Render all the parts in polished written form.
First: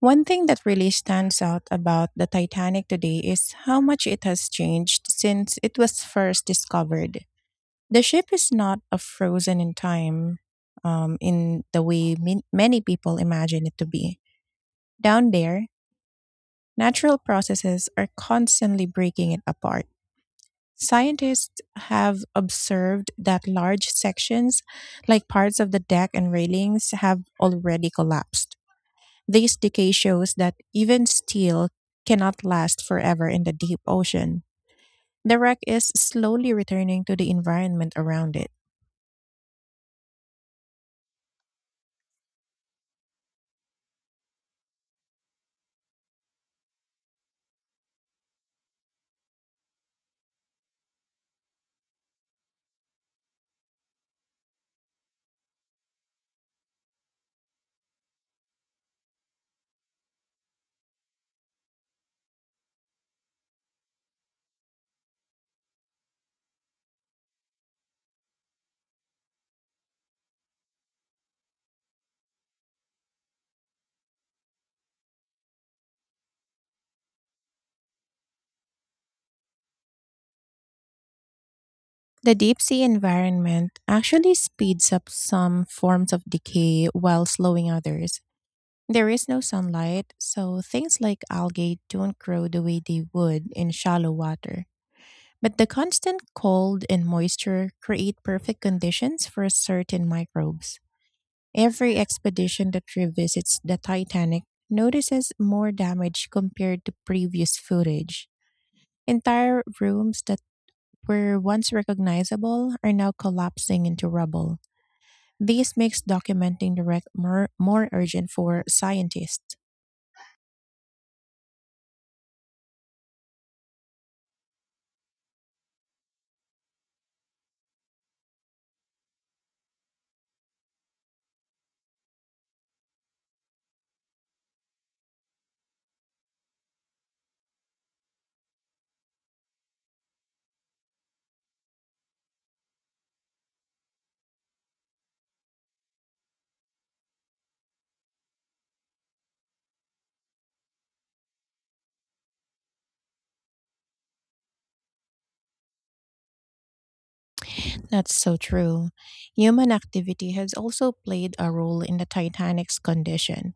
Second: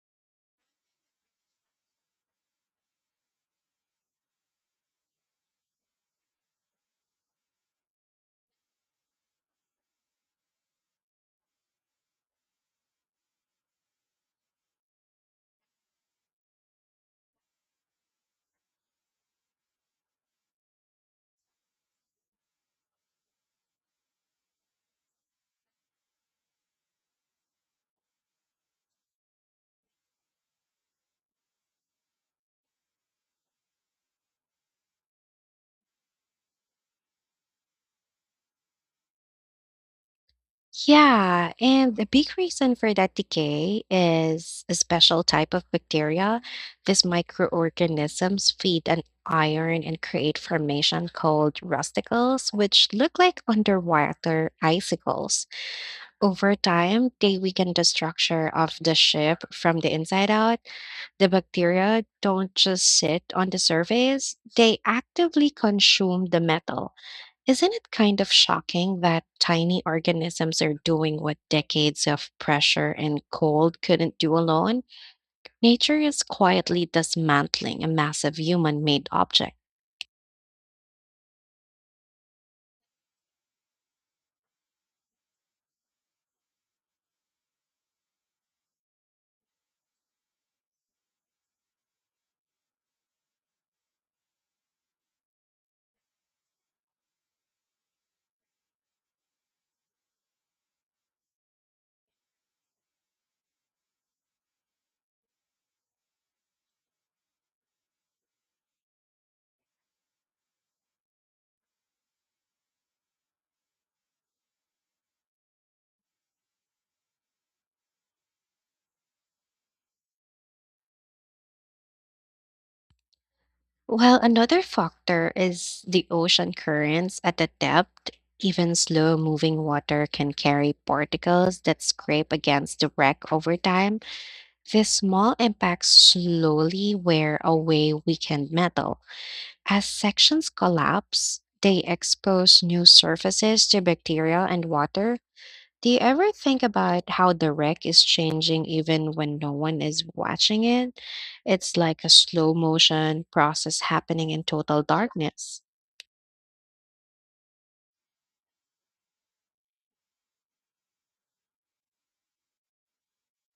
One thing that really stands out about the Titanic today is how much it has changed since it was first discovered. The ship is not a frozen in time in the way many people imagine it to be. Down there, natural processes are constantly breaking it apart. Scientists have observed that large sections, like parts of the deck and railings, have already collapsed. This decay shows that even steel cannot last forever in the deep ocean. The wreck is slowly returning to the environment around it. Yeah, and the big reason for that decay is a special type of bacteria. These microorganisms feed on iron and create formation called rusticles, which look like underwater icicles. Over time, they weaken the structure of the ship from the inside out. The bacteria don't just sit on the surface, they actively consume the metal. Isn't it kind of shocking that tiny organisms are doing what decades of pressure and cold couldn't do alone? Nature is quietly dismantling a massive human made object. The deep sea environment actually speeds up some forms of decay while slowing others. There is no sunlight, so things like algae don't grow the way they would in shallow water. But the constant cold and moisture create perfect conditions for certain microbes. Every expedition that revisits the Titanic notices more damage compared to previous footage. Entire rooms that were once recognizable are now collapsing into rubble. This makes documenting the wreck more urgent for scientists. Well, another factor is the ocean currents at the depth. Even slow moving water can carry particles that scrape against the wreck over time. These small impacts slowly wear away weakened metal. As sections collapse, they expose new surfaces to bacteria and water. Do you ever think about how the wreck is changing even when no one is watching it? It's like a slow motion process happening in total darkness. That's so true. Human activity has also played a role in the Titanic's condition.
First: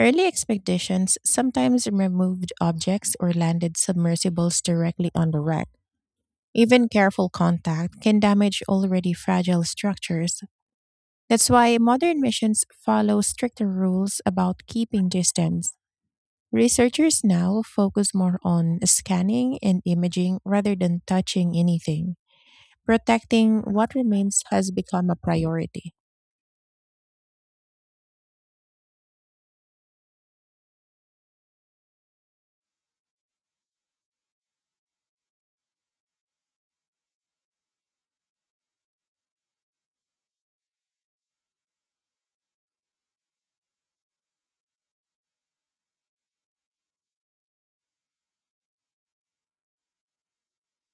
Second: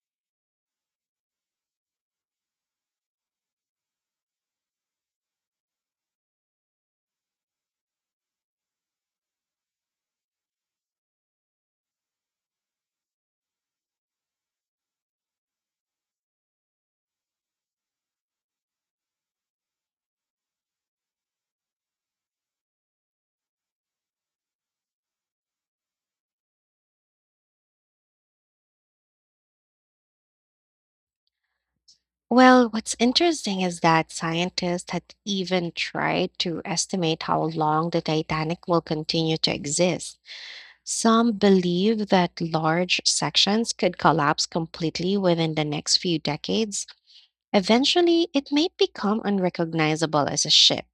Early expeditions sometimes removed objects or landed submersibles directly on the wreck. Even careful contact can damage already fragile structures. That's why modern missions follow stricter rules about keeping distance. Researchers now focus more on scanning and imaging rather than touching anything. Protecting what remains has become a priority. Well, what's interesting is that scientists had even tried to estimate how long the Titanic will continue to exist. Some believe that large sections could collapse completely within the next few decades. Eventually, it may become unrecognizable as a ship.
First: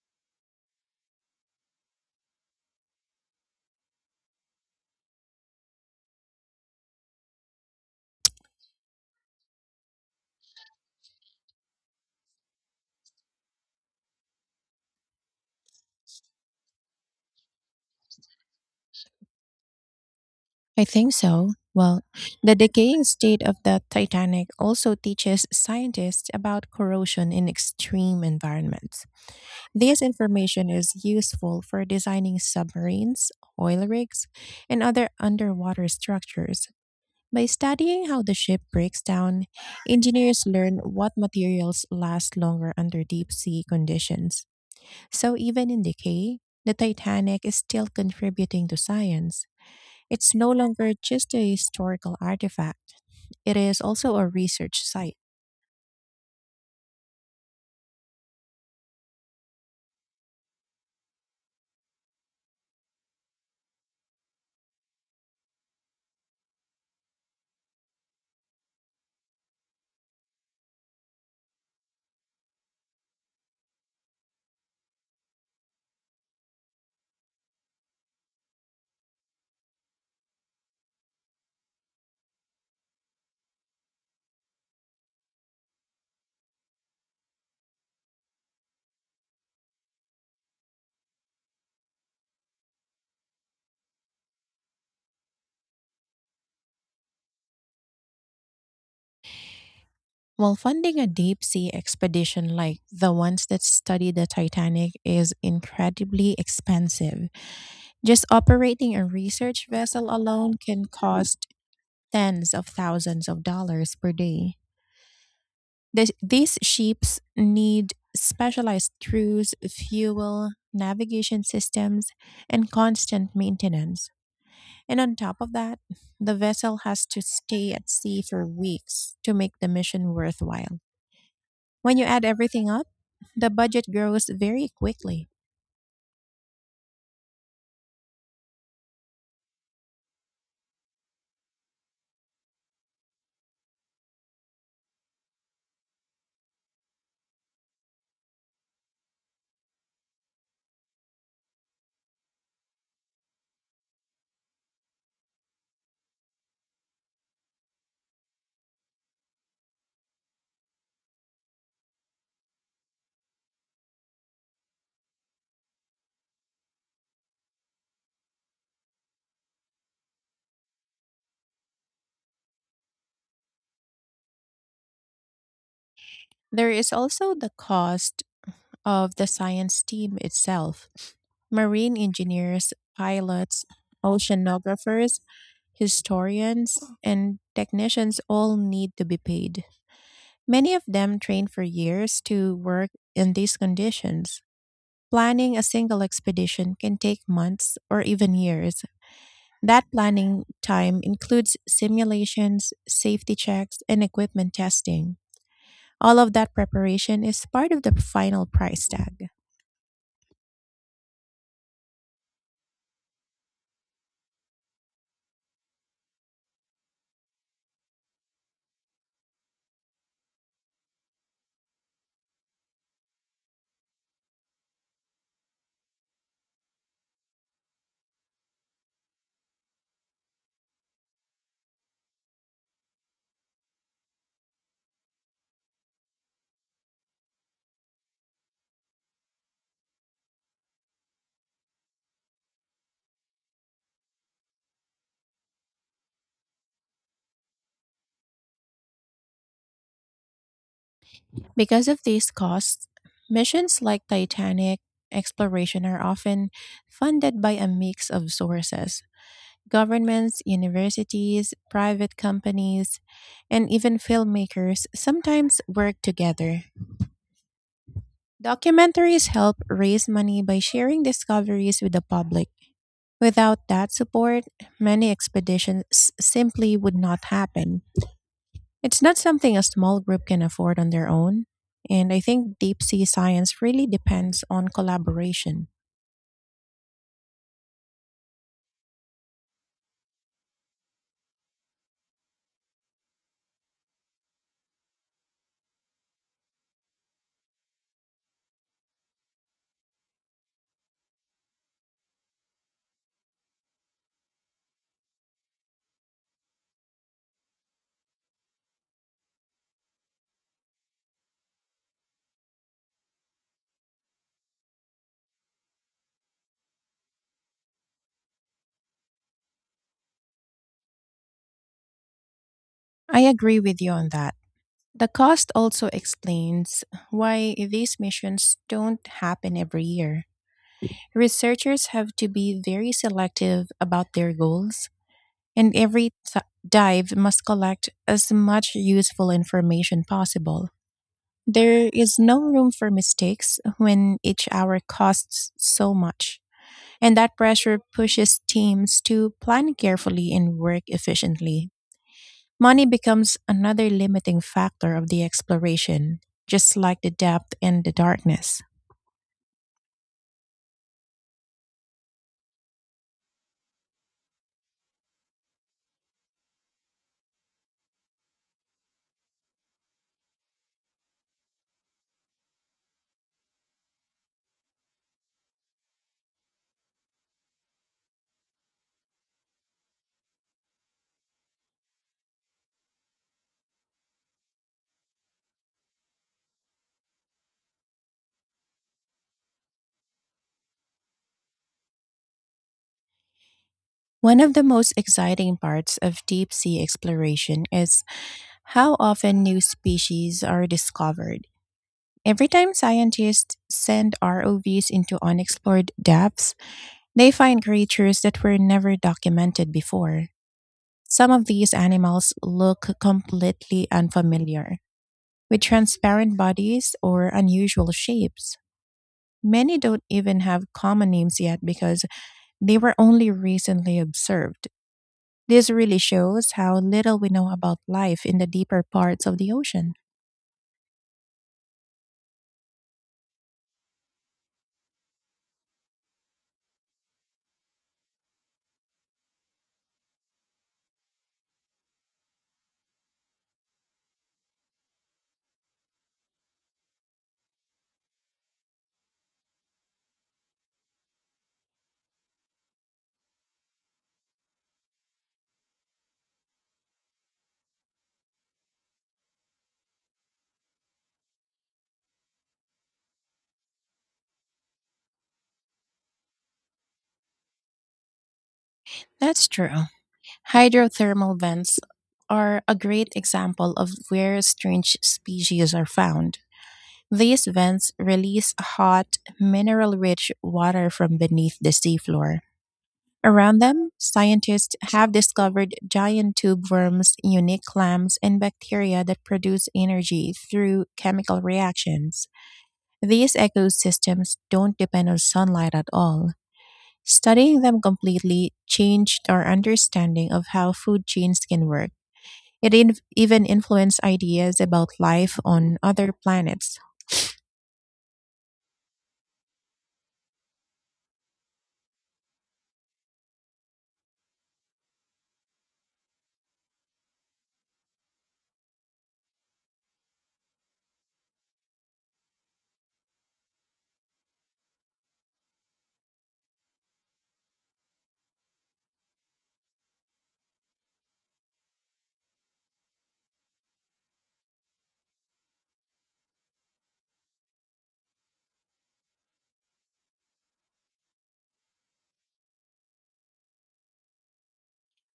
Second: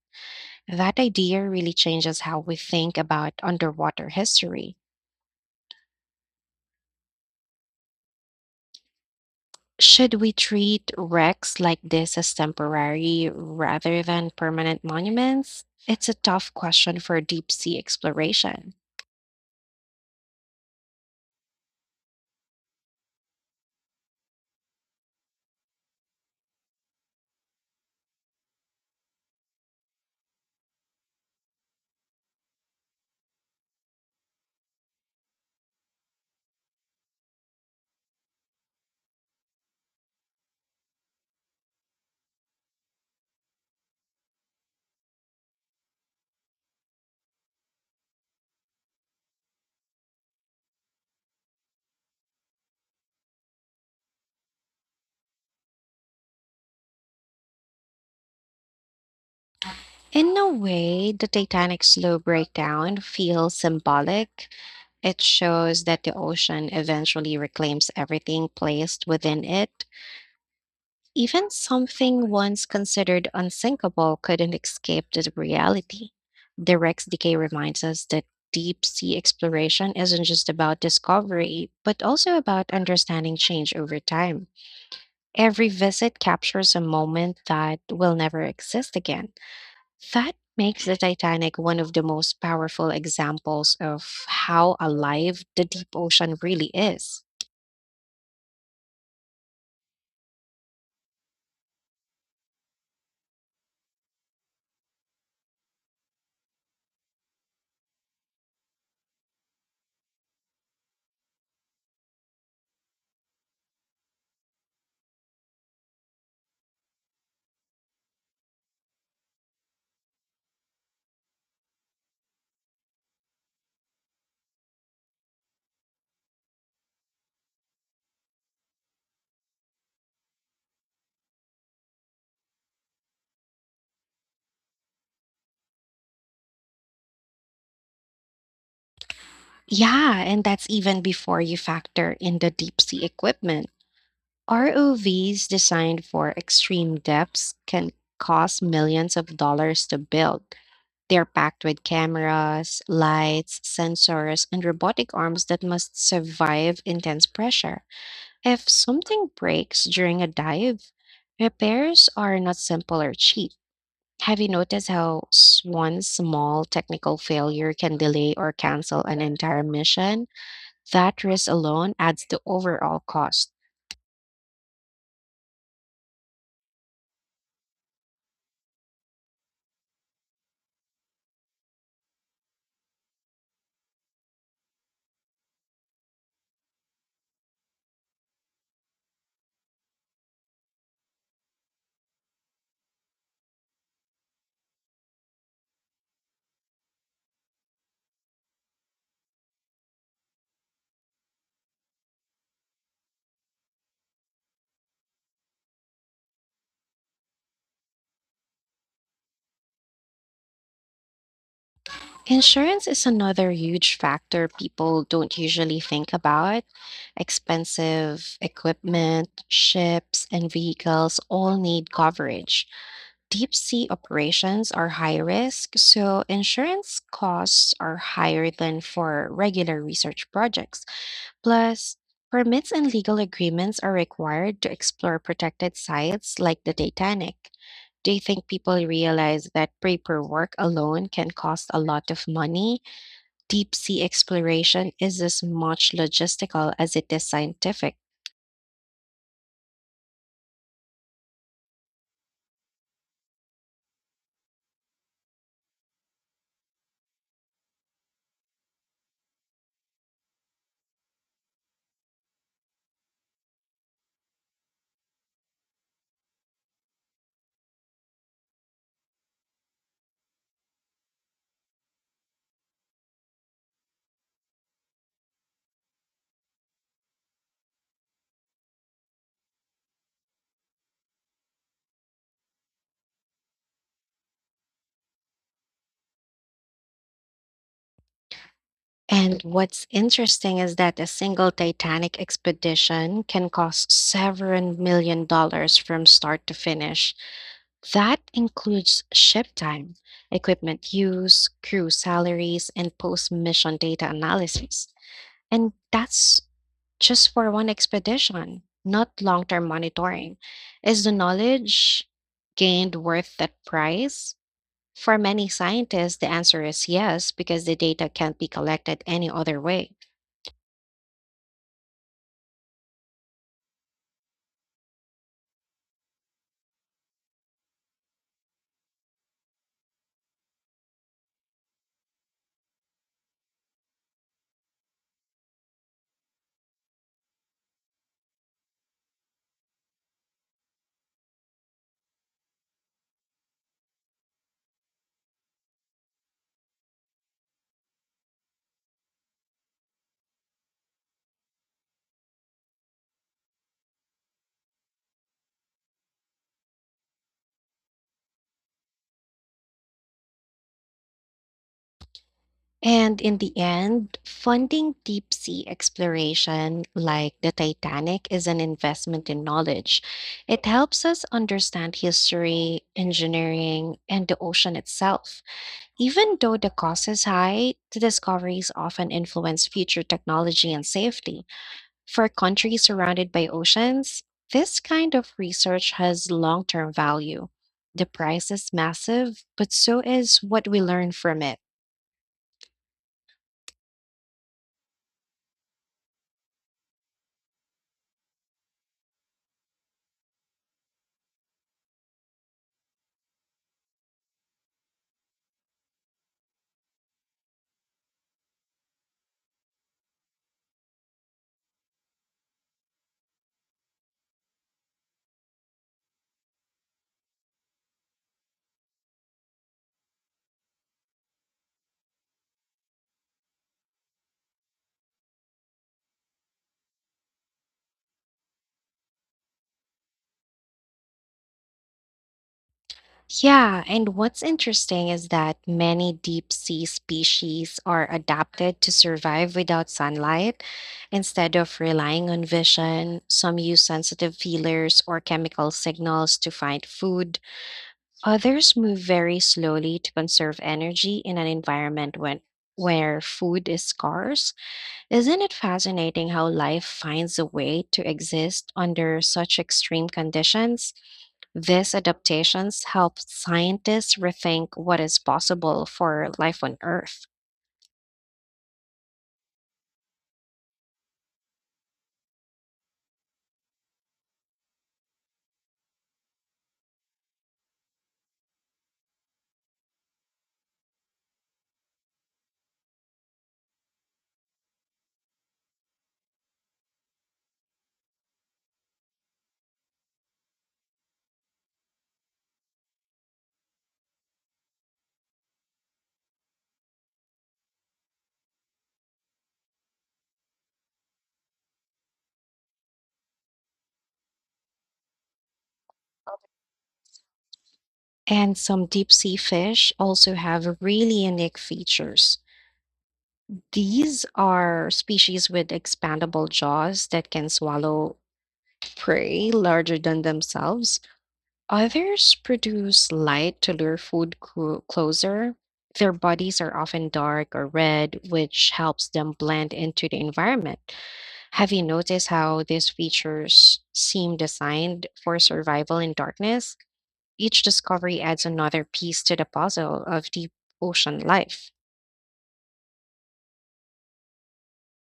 That idea really changes how we think about underwater history. Should we treat wrecks like this as temporary rather than permanent monuments? It's a tough question for deep sea exploration. I think so. Well, the decaying state of the Titanic also teaches scientists about corrosion in extreme environments. This information is useful for designing submarines, oil rigs, and other underwater structures. By studying how the ship breaks down, engineers learn what materials last longer under deep sea conditions. So, even in decay, the Titanic is still contributing to science. It's no longer just a historical artifact, it is also a research site. In a way, the Titanic's slow breakdown feels symbolic. It shows that the ocean eventually reclaims everything placed within it. Even something once considered unsinkable couldn't escape the reality. The Rex Decay reminds us that deep sea exploration isn't just about discovery, but also about understanding change over time. Every visit captures a moment that will never exist again. That makes the Titanic one of the most powerful examples of how alive the deep ocean really is. While funding a deep sea expedition like the ones that study the Titanic is incredibly expensive, just operating a research vessel alone can cost tens of thousands of dollars per day. These ships need specialized crews, fuel, navigation systems, and constant maintenance. And on top of that, the vessel has to stay at sea for weeks to make the mission worthwhile. When you add everything up, the budget grows very quickly. Yeah, and that's even before you factor in the deep sea equipment. ROVs designed for extreme depths can cost millions of dollars to build. They're packed with cameras, lights, sensors, and robotic arms that must survive intense pressure. If something breaks during a dive, repairs are not simple or cheap. Have you noticed how one small technical failure can delay or cancel an entire mission? That risk alone adds to overall cost. There is also the cost of the science team itself: marine engineers, pilots, oceanographers, historians, and technicians all need to be paid. Many of them train for years to work in these conditions. Planning a single expedition can take months or even years. That planning time includes simulations, safety checks, and equipment testing. All of that preparation is part of the final price tag. Insurance is another huge factor people don't usually think about. Expensive equipment, ships, and vehicles all need coverage. Deep sea operations are high risk, so insurance costs are higher than for regular research projects. Plus, permits and legal agreements are required to explore protected sites like the Titanic. Do you think people realize that paperwork alone can cost a lot of money? Deep sea exploration is as much logistical as it is scientific. Because of these costs, missions like Titanic exploration are often funded by a mix of sources: governments, universities, private companies, and even filmmakers sometimes work together. Documentaries help raise money by sharing discoveries with the public. Without that support, many expeditions simply would not happen. It's not something a small group can afford on their own, and I think deep sea science really depends on collaboration. And what's interesting is that a single Titanic expedition can cost several $1 million+ from start to finish. That includes ship time, equipment use, crew salaries, and post mission data analysis. And that's just for one expedition, not long term monitoring. Is the knowledge gained worth that price? For many scientists, the answer is yes, because the data can't be collected any other way. I agree with you on that. The cost also explains why these missions don't happen every year. Researchers have to be very selective about their goals, and every dive must collect as much useful information possible. There is no room for mistakes when each hour costs so much, and that pressure pushes teams to plan carefully and work efficiently. Money becomes another limiting factor of the exploration, just like the depth and the darkness. And in the end, funding deep sea exploration like the Titanic is an investment in knowledge. It helps us understand history, engineering, and the ocean itself. Even though the cost is high, the discoveries often influence future technology and safety. For countries surrounded by oceans, this kind of research has long term value. The price is massive, but so is what we learn from it. One of the most exciting parts of deep sea exploration is how often new species are discovered. Every time scientists send ROVs into unexplored depths, they find creatures that were never documented before. Some of these animals look completely unfamiliar, with transparent bodies or unusual shapes. Many don't even have common names yet because they were only recently observed. This really shows how little we know about life in the deeper parts of the ocean. Yeah, and what's interesting is that many deep sea species are adapted to survive without sunlight. Instead of relying on vision, some use sensitive feelers or chemical signals to find food. Others move very slowly to conserve energy in an environment where food is scarce. Isn't it fascinating how life finds a way to exist under such extreme conditions? These adaptations help scientists rethink what is possible for life on Earth. That's true. Hydrothermal vents are a great example of where strange species are found. These vents release hot, mineral rich water from beneath the seafloor. Around them, scientists have discovered giant tube worms, unique clams, and bacteria that produce energy through chemical reactions. These ecosystems don't depend on sunlight at all. Studying them completely changed our understanding of how food chains can work. It even influenced ideas about life on other planets. And some deep sea fish also have really unique features. These are species with expandable jaws that can swallow prey larger than themselves. Others produce light to lure food closer. Their bodies are often dark or red, which helps them blend into the environment. Have you noticed how these features seem designed for survival in darkness? Each discovery adds another piece to the puzzle of deep ocean life.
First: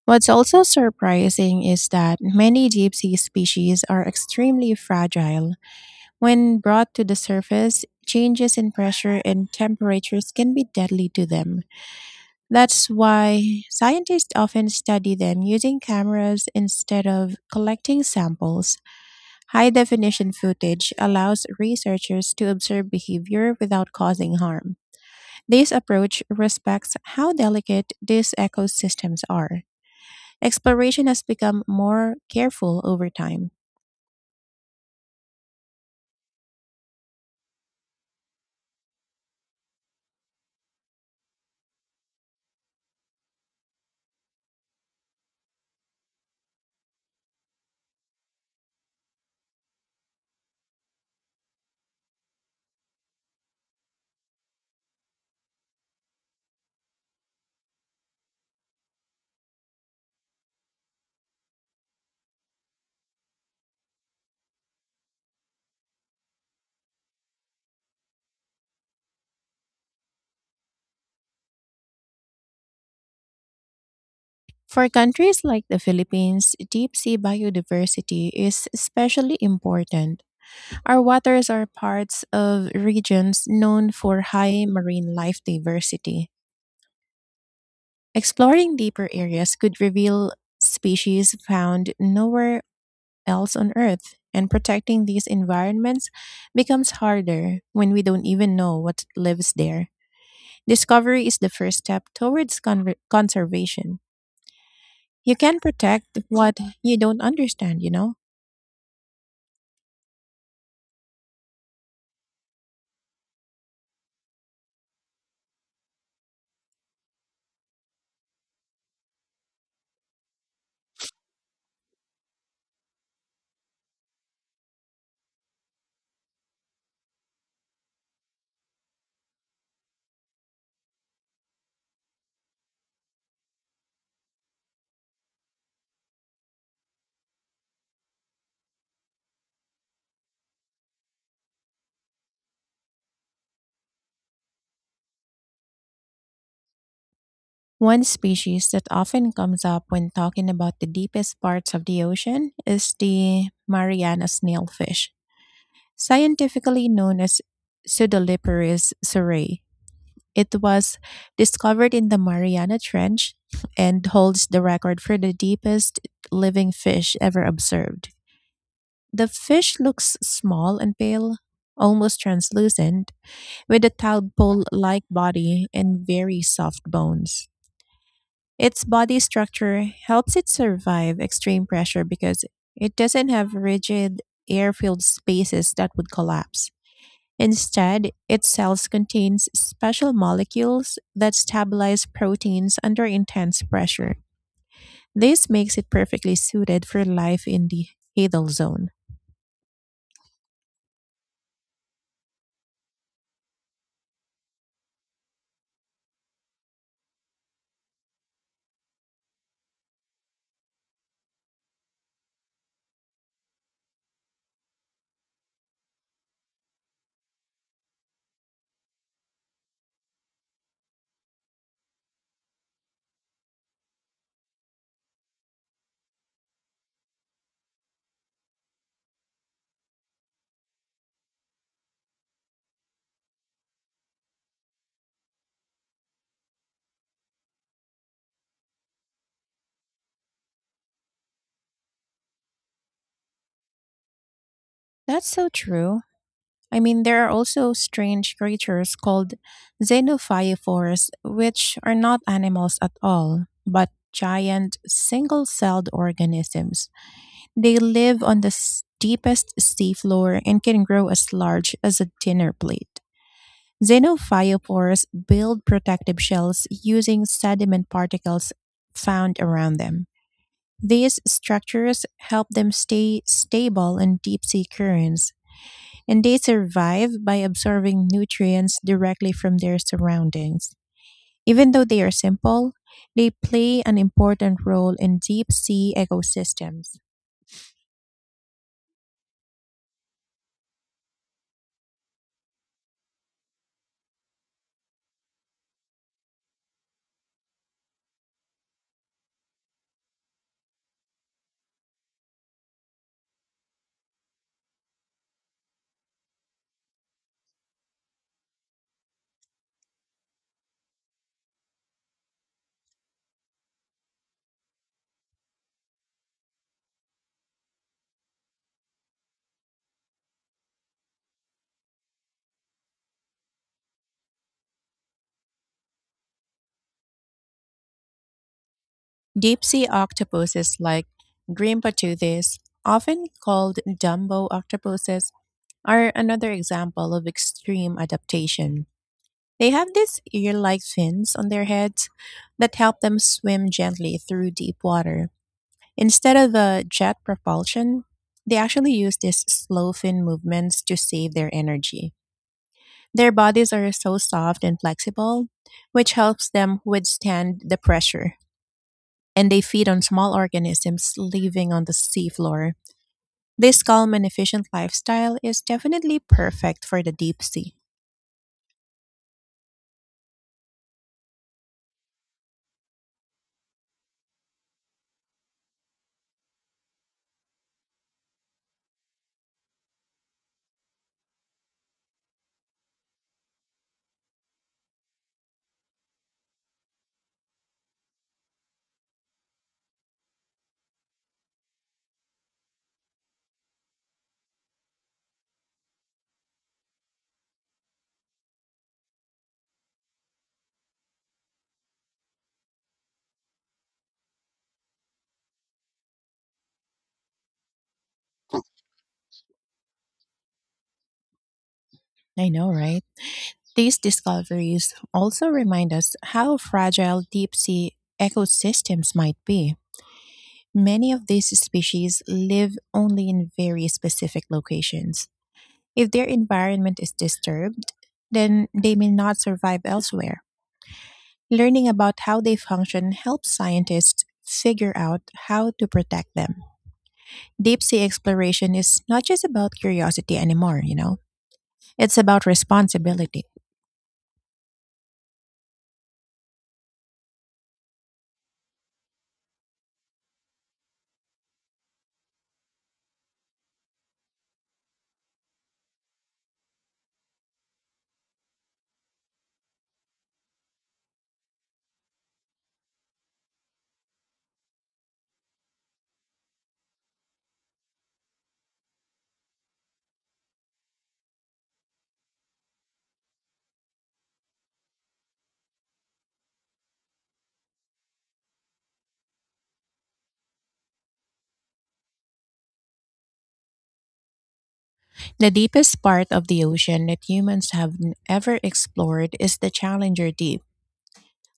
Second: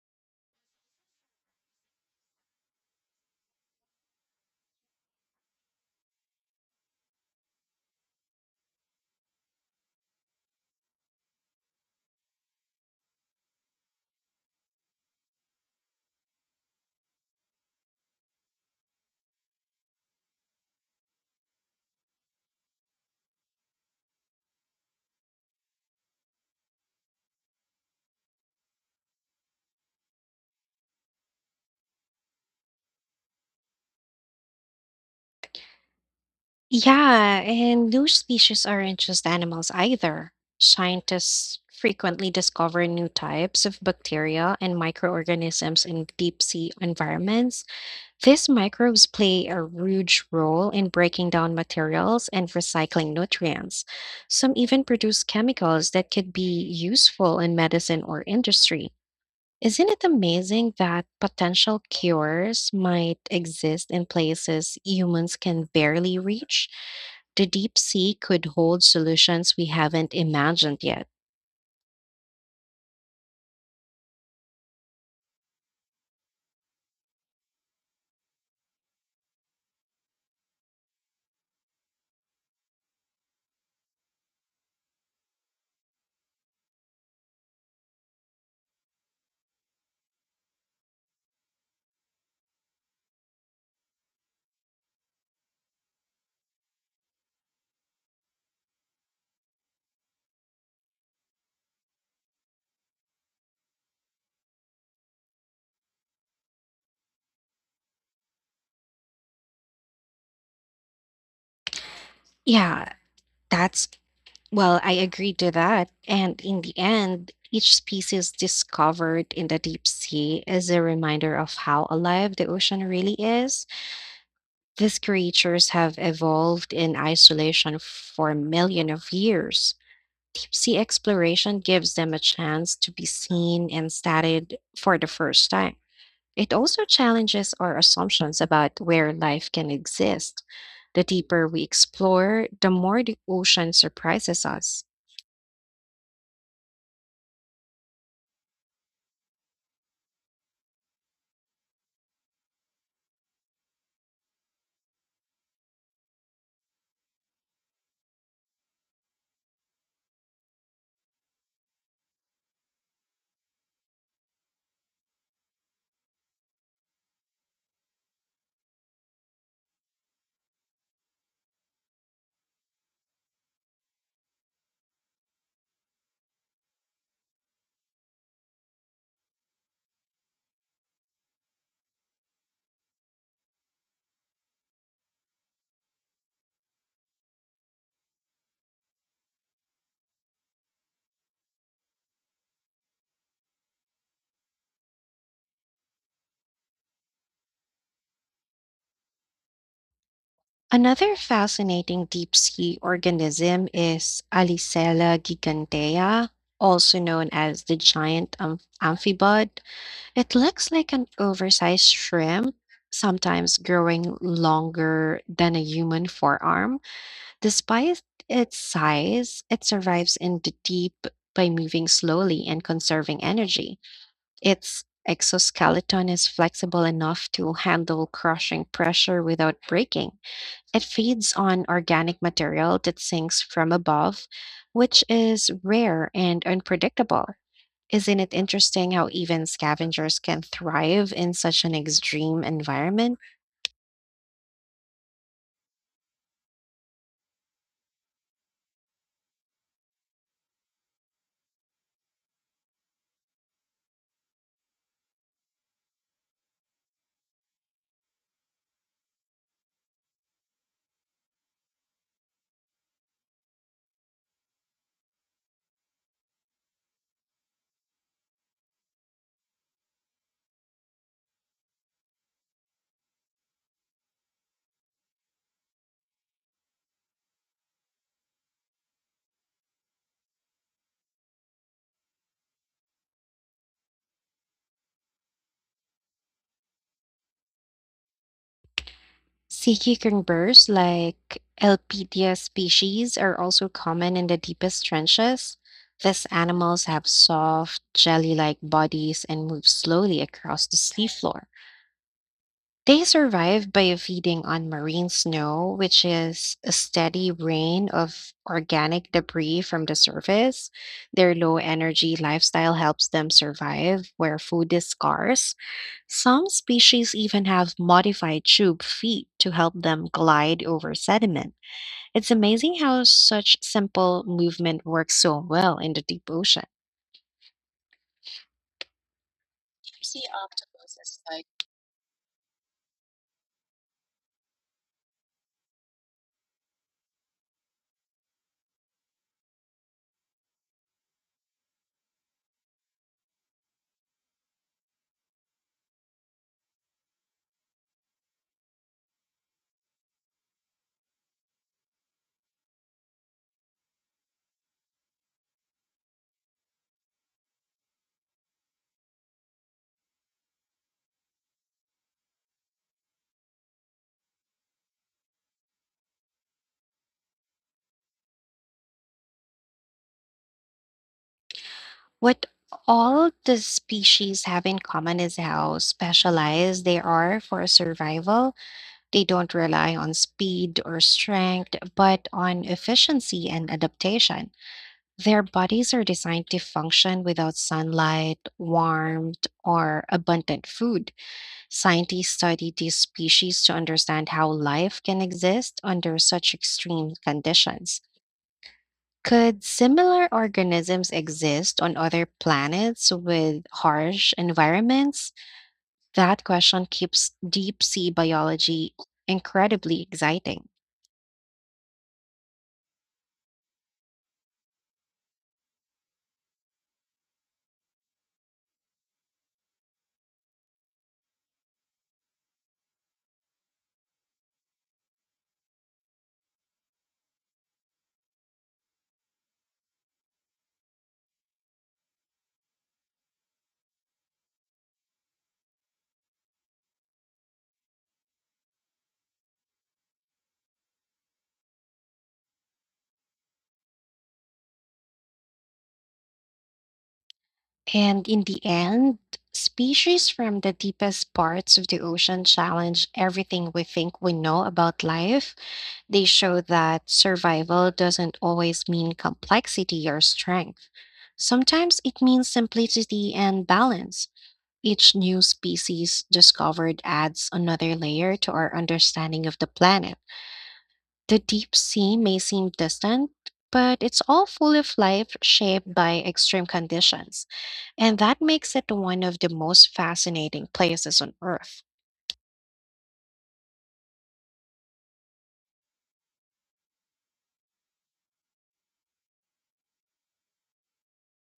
What's also surprising is that many deep sea species are extremely fragile. When brought to the surface, changes in pressure and temperatures can be deadly to them. That's why scientists often study them using cameras instead of collecting samples. High definition footage allows researchers to observe behavior without causing harm. This approach respects how delicate these ecosystems are. Exploration has become more careful over time. Yeah, and new species aren't just animals either. Scientists frequently discover new types of bacteria and microorganisms in deep sea environments. These microbes play a huge role in breaking down materials and recycling nutrients. Some even produce chemicals that could be useful in medicine or industry. Isn't it amazing that potential cures might exist in places humans can barely reach? The deep sea could hold solutions we haven't imagined yet. For countries like the Philippines, deep sea biodiversity is especially important. Our waters are parts of regions known for high marine life diversity. Exploring deeper areas could reveal species found nowhere else on Earth, and protecting these environments becomes harder when we don't even know what lives there. Discovery is the first step towards conservation. You can protect what you don't understand, you know? Yeah, that's, I agree to that. And in the end, each species discovered in the deep sea is a reminder of how alive the ocean really is. These creatures have evolved in isolation for millions of years. Deep sea exploration gives them a chance to be seen and studied for the first time. It also challenges our assumptions about where life can exist. The deeper we explore, the more the ocean surprises us. One species that often comes up when talking about the deepest parts of the ocean is the Mariana snailfish, scientifically known as Pseudoliparus surrey. It was discovered in the Mariana Trench and holds the record for the deepest living fish ever observed. The fish looks small and pale, almost translucent, with a tadpole like body and very soft bones. Its body structure helps it survive extreme pressure because it doesn't have rigid air filled spaces that would collapse. Instead, its cells contains special molecules that stabilize proteins under intense pressure. This makes it perfectly suited for life in the Hadal zone. Another fascinating deep sea organism is Alicella gigantea, also known as the giant amphibod. It looks like an oversized shrimp, sometimes growing longer than a human forearm. Despite its size, it survives in the deep by moving slowly and conserving energy. Its exoskeleton is flexible enough to handle crushing pressure without breaking. It feeds on organic material that sinks from above, which is rare and unpredictable. Isn't it interesting how even scavengers can thrive in such an extreme environment? That's so true. I mean, there are also strange creatures called xenophyophores, which are not animals at all, but giant single celled organisms. They live on the deepest seafloor and can grow as large as a dinner plate. Xenophyophores build protective shells using sediment particles found around them. These structures help them stay stable in deep sea currents, and they survive by absorbing nutrients directly from their surroundings. Even though they are simple, they play an important role in deep sea ecosystems. Sea cucumbers, like Elpidia species, are also common in the deepest trenches. These animals have soft, jelly like bodies and move slowly across the seafloor. They survive by feeding on marine snow, which is a steady rain of organic debris from the surface. Their low energy lifestyle helps them survive where food is scarce. Some species even have modified tube feet to help them glide over sediment. It's amazing how such simple movement works so well in the deep ocean. Deep sea octopuses like Grimpatudis, often called Dumbo octopuses, are another example of extreme adaptation. They have these ear like fins on their heads that help them swim gently through deep water. Instead of a jet propulsion, they actually use these slow fin movements to save their energy. Their bodies are so soft and flexible, which helps them withstand the pressure, and they feed on small organisms living on the seafloor. This calm and efficient lifestyle is definitely perfect for the deep sea. What all the species have in common is how specialized they are for survival. They don't rely on speed or strength, but on efficiency and adaptation. Their bodies are designed to function without sunlight, warmth, or abundant food. Scientists study these species to understand how life can exist under such extreme conditions. Could similar organisms exist on other planets with harsh environments? That question keeps deep sea biology incredibly exciting. I know, right? These discoveries also remind us how fragile deep sea ecosystems might be. Many of these species live only in very specific locations. If their environment is disturbed, then they may not survive elsewhere. Learning about how they function helps scientists figure out how to protect them. Deep sea exploration is not just about curiosity anymore, you know? It's about responsibility. And in the end, species from the deepest parts of the ocean challenge everything we think we know about life. They show that survival doesn't always mean complexity or strength. Sometimes it means simplicity and balance. Each new species discovered adds another layer to our understanding of the planet. The deep sea may seem distant, but it's all full of life shaped by extreme conditions, and that makes it one of the most fascinating places on Earth. The deepest part of the ocean that humans have ever explored is the Challenger Deep,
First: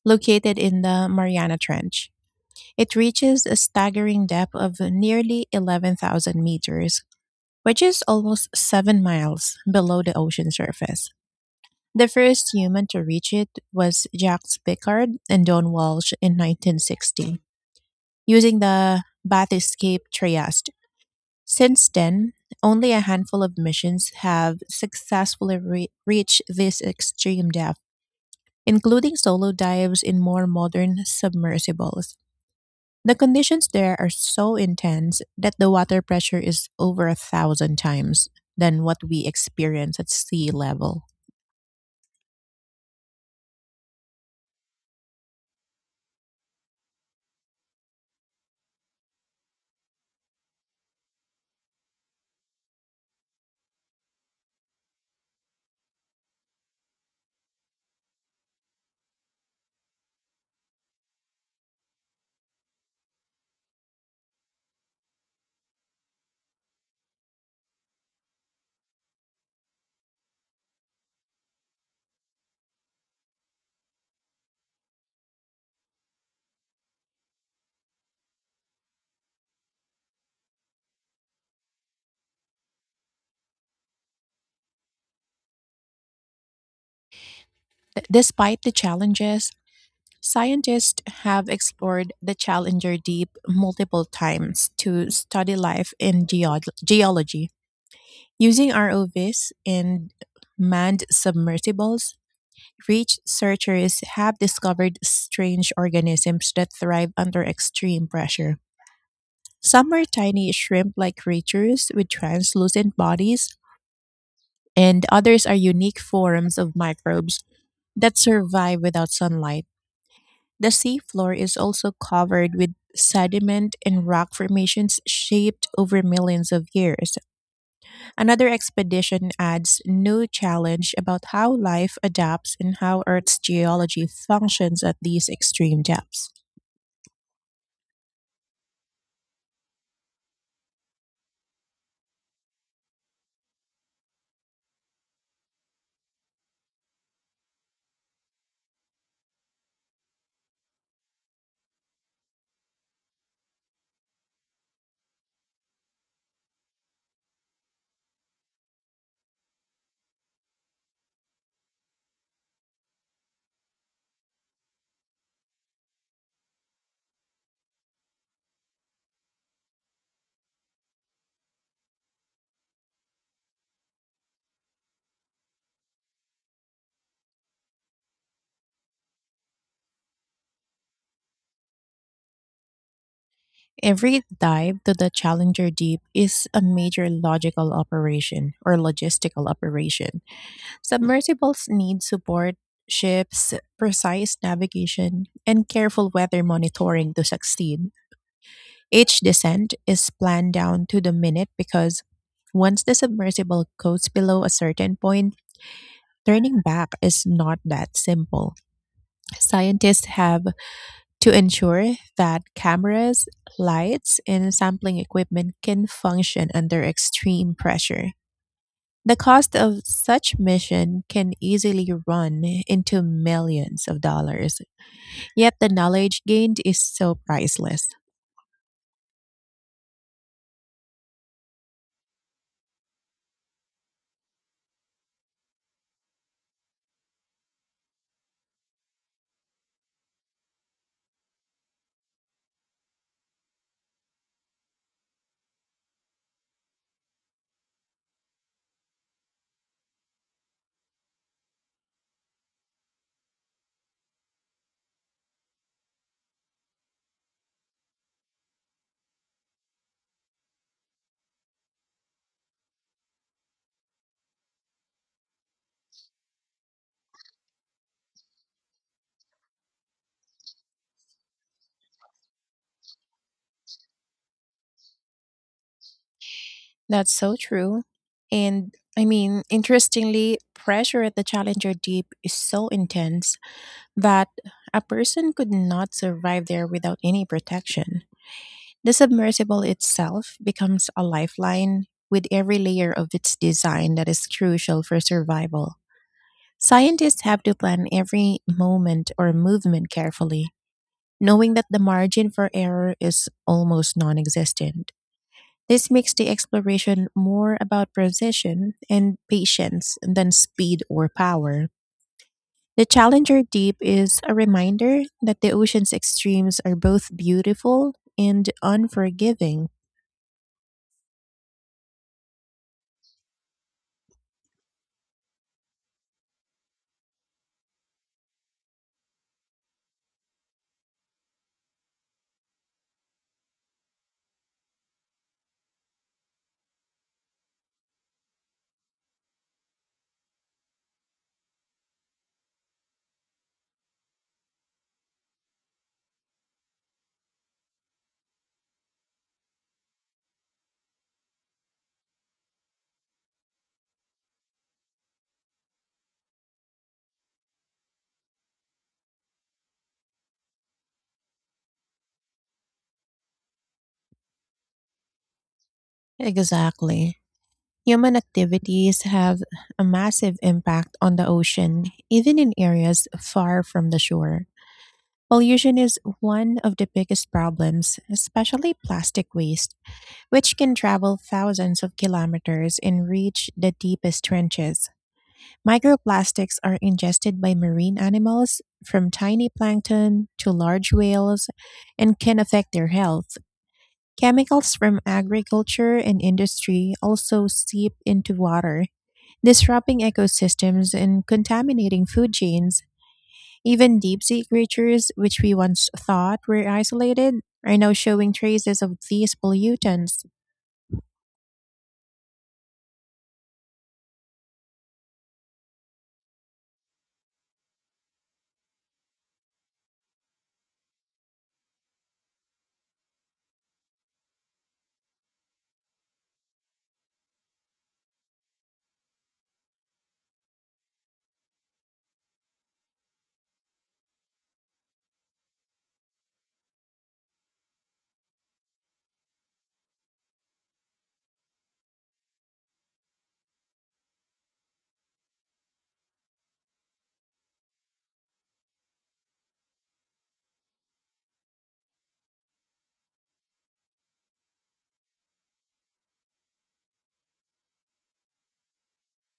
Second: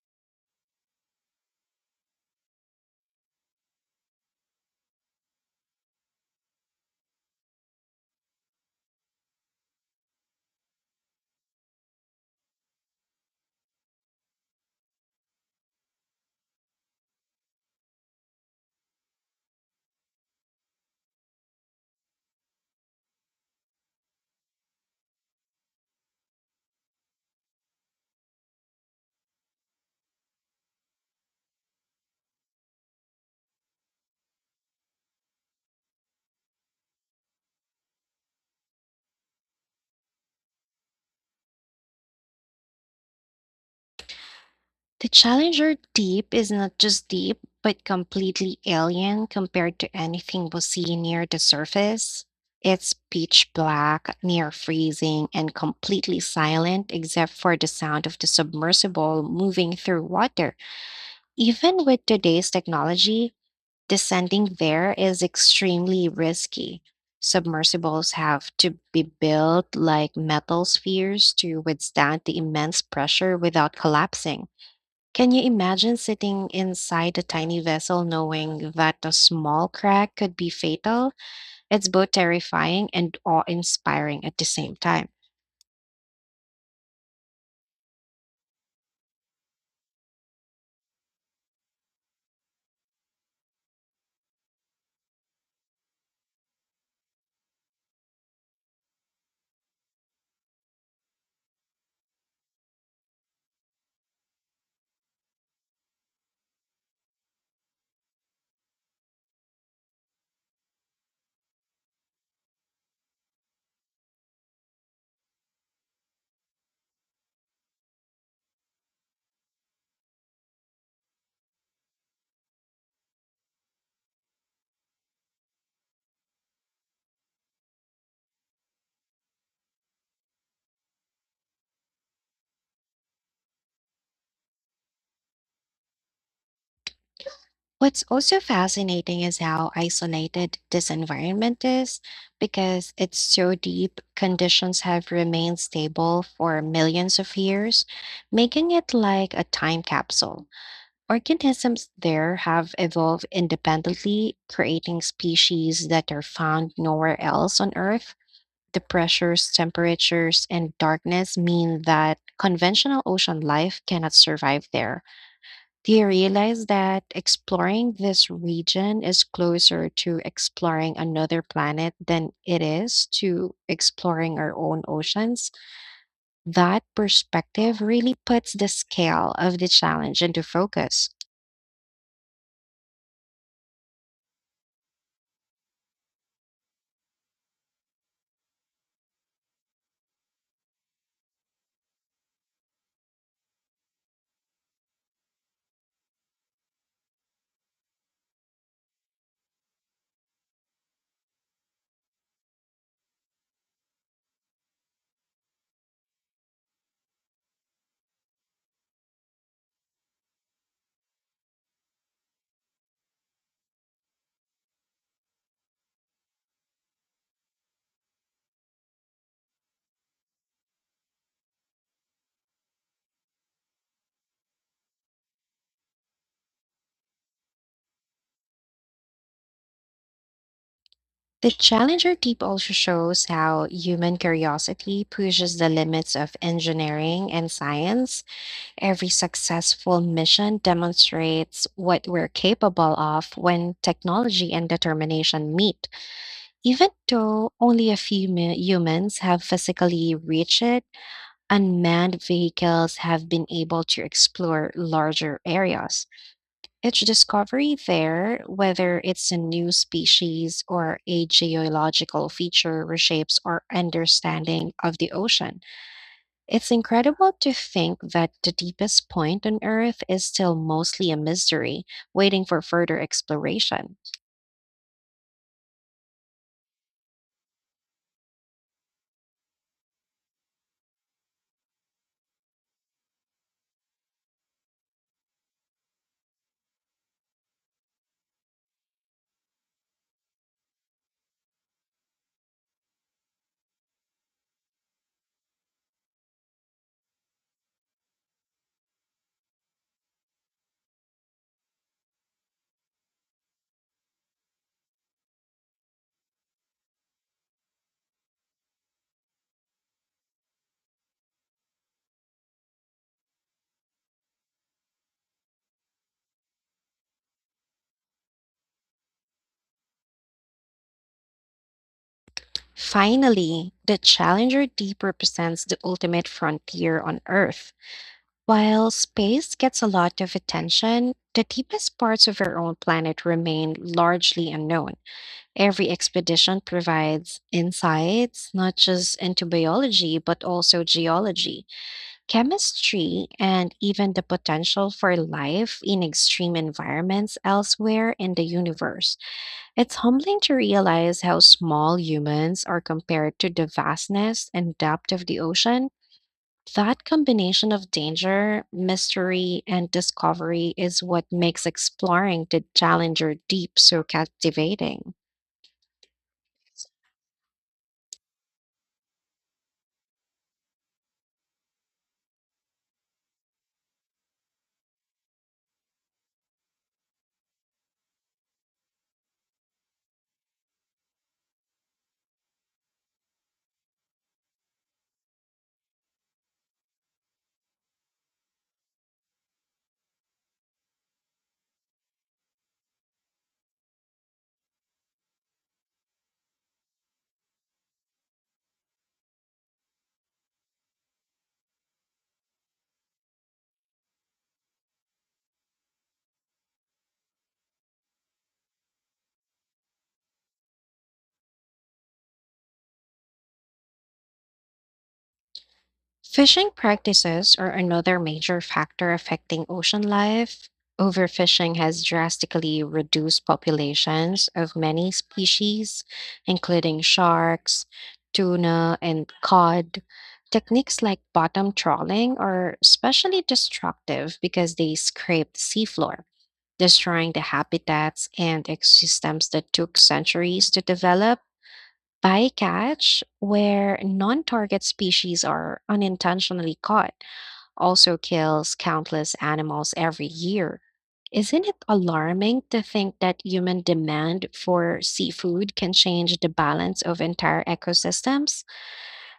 located in the Mariana Trench. It reaches a staggering depth of nearly 11,000 meters, which is almost 7 miles below the ocean surface. The first human to reach it was Jacques Piccard and Don Walsh in 1960, using the bath Trieste. Since then, only a handful of missions have successfully reached this extreme depth, including solo dives in more modern submersibles. The conditions there are so intense that the water pressure is over a thousand times than what we experience at sea level. The Challenger deep is not just deep, but completely alien compared to anything we see near the surface. It's pitch black, near freezing, and completely silent except for the sound of the submersible moving through water. Even with today's technology, descending there is extremely risky. Submersibles have to be built like metal spheres to withstand the immense pressure without collapsing. Can you imagine sitting inside a tiny vessel knowing that a small crack could be fatal? It's both terrifying and awe inspiring at the same time. Despite the challenges, scientists have explored the Challenger Deep multiple times to study life in geology. Using ROVs and manned submersibles, rich searchers have discovered strange organisms that thrive under extreme pressure. Some are tiny shrimp like creatures with translucent bodies, and others are unique forms of microbes that survive without sunlight. The seafloor is also covered with sediment and rock formations shaped over millions of years. Another expedition adds new challenge about how life adapts and how Earth's geology functions at these extreme depths. What's also fascinating is how isolated this environment is. Because it's so deep, conditions have remained stable for millions of years, making it like a time capsule. Organisms there have evolved independently, creating species that are found nowhere else on Earth. The pressures, temperatures, and darkness mean that conventional ocean life cannot survive there. Do you realize that exploring this region is closer to exploring another planet than it is to exploring our own oceans? That perspective really puts the scale of the challenge into focus. Every dive to the Challenger Deep is a major logical operation or logistical operation. Submersibles need support, ships, precise navigation, and careful weather monitoring to succeed. Each descent is planned down to the minute because once the submersible goes below a certain point, turning back is not that simple. Scientists have to ensure that cameras, lights, and sampling equipment can function under extreme pressure. The cost of such mission can easily run into millions of dollars, yet the knowledge gained is so priceless. The Challenger deep also shows how human curiosity pushes the limits of engineering and science. Every successful mission demonstrates what we're capable of when technology and determination meet. Even though only a few humans have physically reached it, unmanned vehicles have been able to explore larger areas. Each discovery there, whether it's a new species or a geological feature, reshapes our understanding of the ocean. It's incredible to think that the deepest point on Earth is still mostly a mystery, waiting for further exploration. That's so true. And I mean, interestingly, pressure at the Challenger Deep is so intense that a person could not survive there without any protection. The submersible itself becomes a lifeline, with every layer of its design that is crucial for survival. Scientists have to plan every moment or movement carefully, knowing that the margin for error is almost non existent. This makes the exploration more about precision and patience than speed or power. The Challenger Deep is a reminder that the ocean's extremes are both beautiful and unforgiving. Finally, the Challenger Deep represents the ultimate frontier on Earth. While space gets a lot of attention, the deepest parts of our own planet remain largely unknown. Every expedition provides insights, not just into biology, but also geology. Chemistry and even the potential for life in extreme environments elsewhere in the universe. It's humbling to realize how small humans are compared to the vastness and depth of the ocean. That combination of danger, mystery, and discovery is what makes exploring the Challenger deep so captivating. Exactly. Human activities have a massive impact on the ocean, even in areas far from the shore. Pollution is one of the biggest problems, especially plastic waste, which can travel thousands of kilometers and reach the deepest trenches. Microplastics are ingested by marine animals, from tiny plankton to large whales, and can affect their health. Chemicals from agriculture and industry also seep into water disrupting ecosystems and contaminating food chains. Even deep sea creatures, which we once thought were isolated, are now showing traces of these pollutants. Fishing practices are another major factor affecting ocean life. Overfishing has drastically reduced populations of many species, including sharks, tuna, and cod. Techniques like bottom trawling are especially destructive because they scrape the seafloor, destroying the habitats and ecosystems that took centuries to develop. Bycatch, where non target species are unintentionally caught, also kills countless animals every year. Isn't it alarming to think that human demand for seafood can change the balance of entire ecosystems?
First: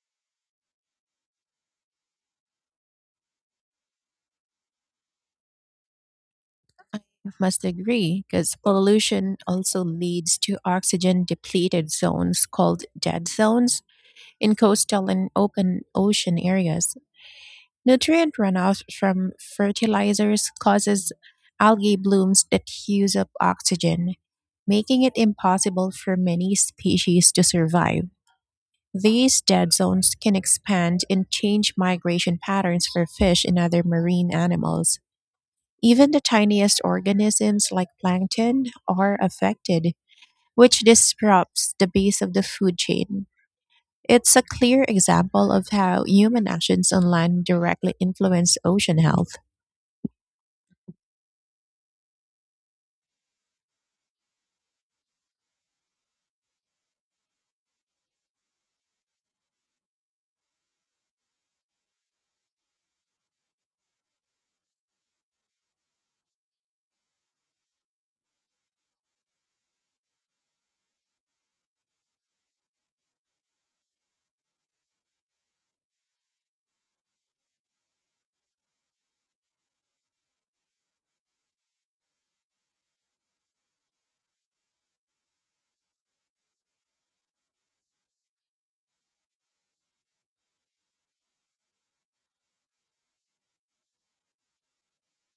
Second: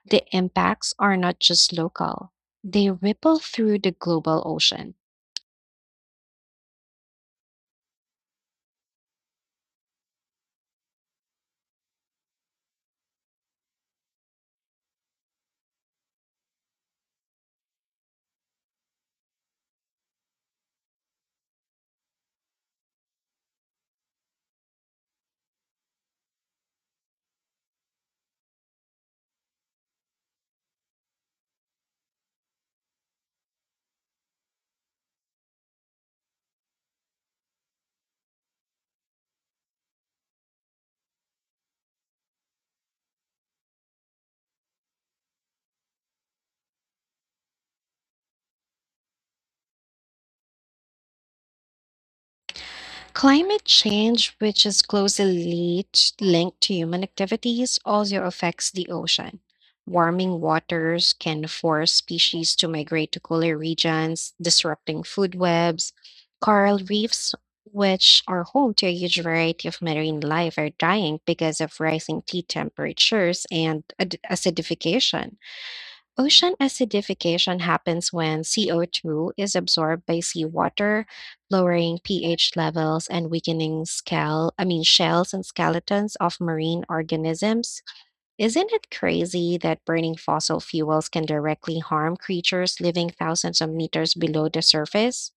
The impacts are not just local, they ripple through the global ocean. Must agree because pollution also leads to oxygen depleted zones called dead zones in coastal and open ocean areas. Nutrient runoff from fertilizers causes algae blooms that use up oxygen, making it impossible for many species to survive. These dead zones can expand and change migration patterns for fish and other marine animals. Even the tiniest organisms like plankton are affected, which disrupts the base of the food chain. It's a clear example of how human actions on land directly influence ocean health. Climate change, which is closely linked to human activities, also affects the ocean. Warming waters can force species to migrate to cooler regions, disrupting food webs. Coral reefs, which are home to a huge variety of marine life, are dying because of rising sea temperatures and acidification. Ocean acidification happens when CO2 is absorbed by seawater, lowering pH levels and weakening skull, I mean shells and skeletons of marine organisms. Isn't it crazy that burning fossil fuels can directly harm creatures living thousands of meters below the surface?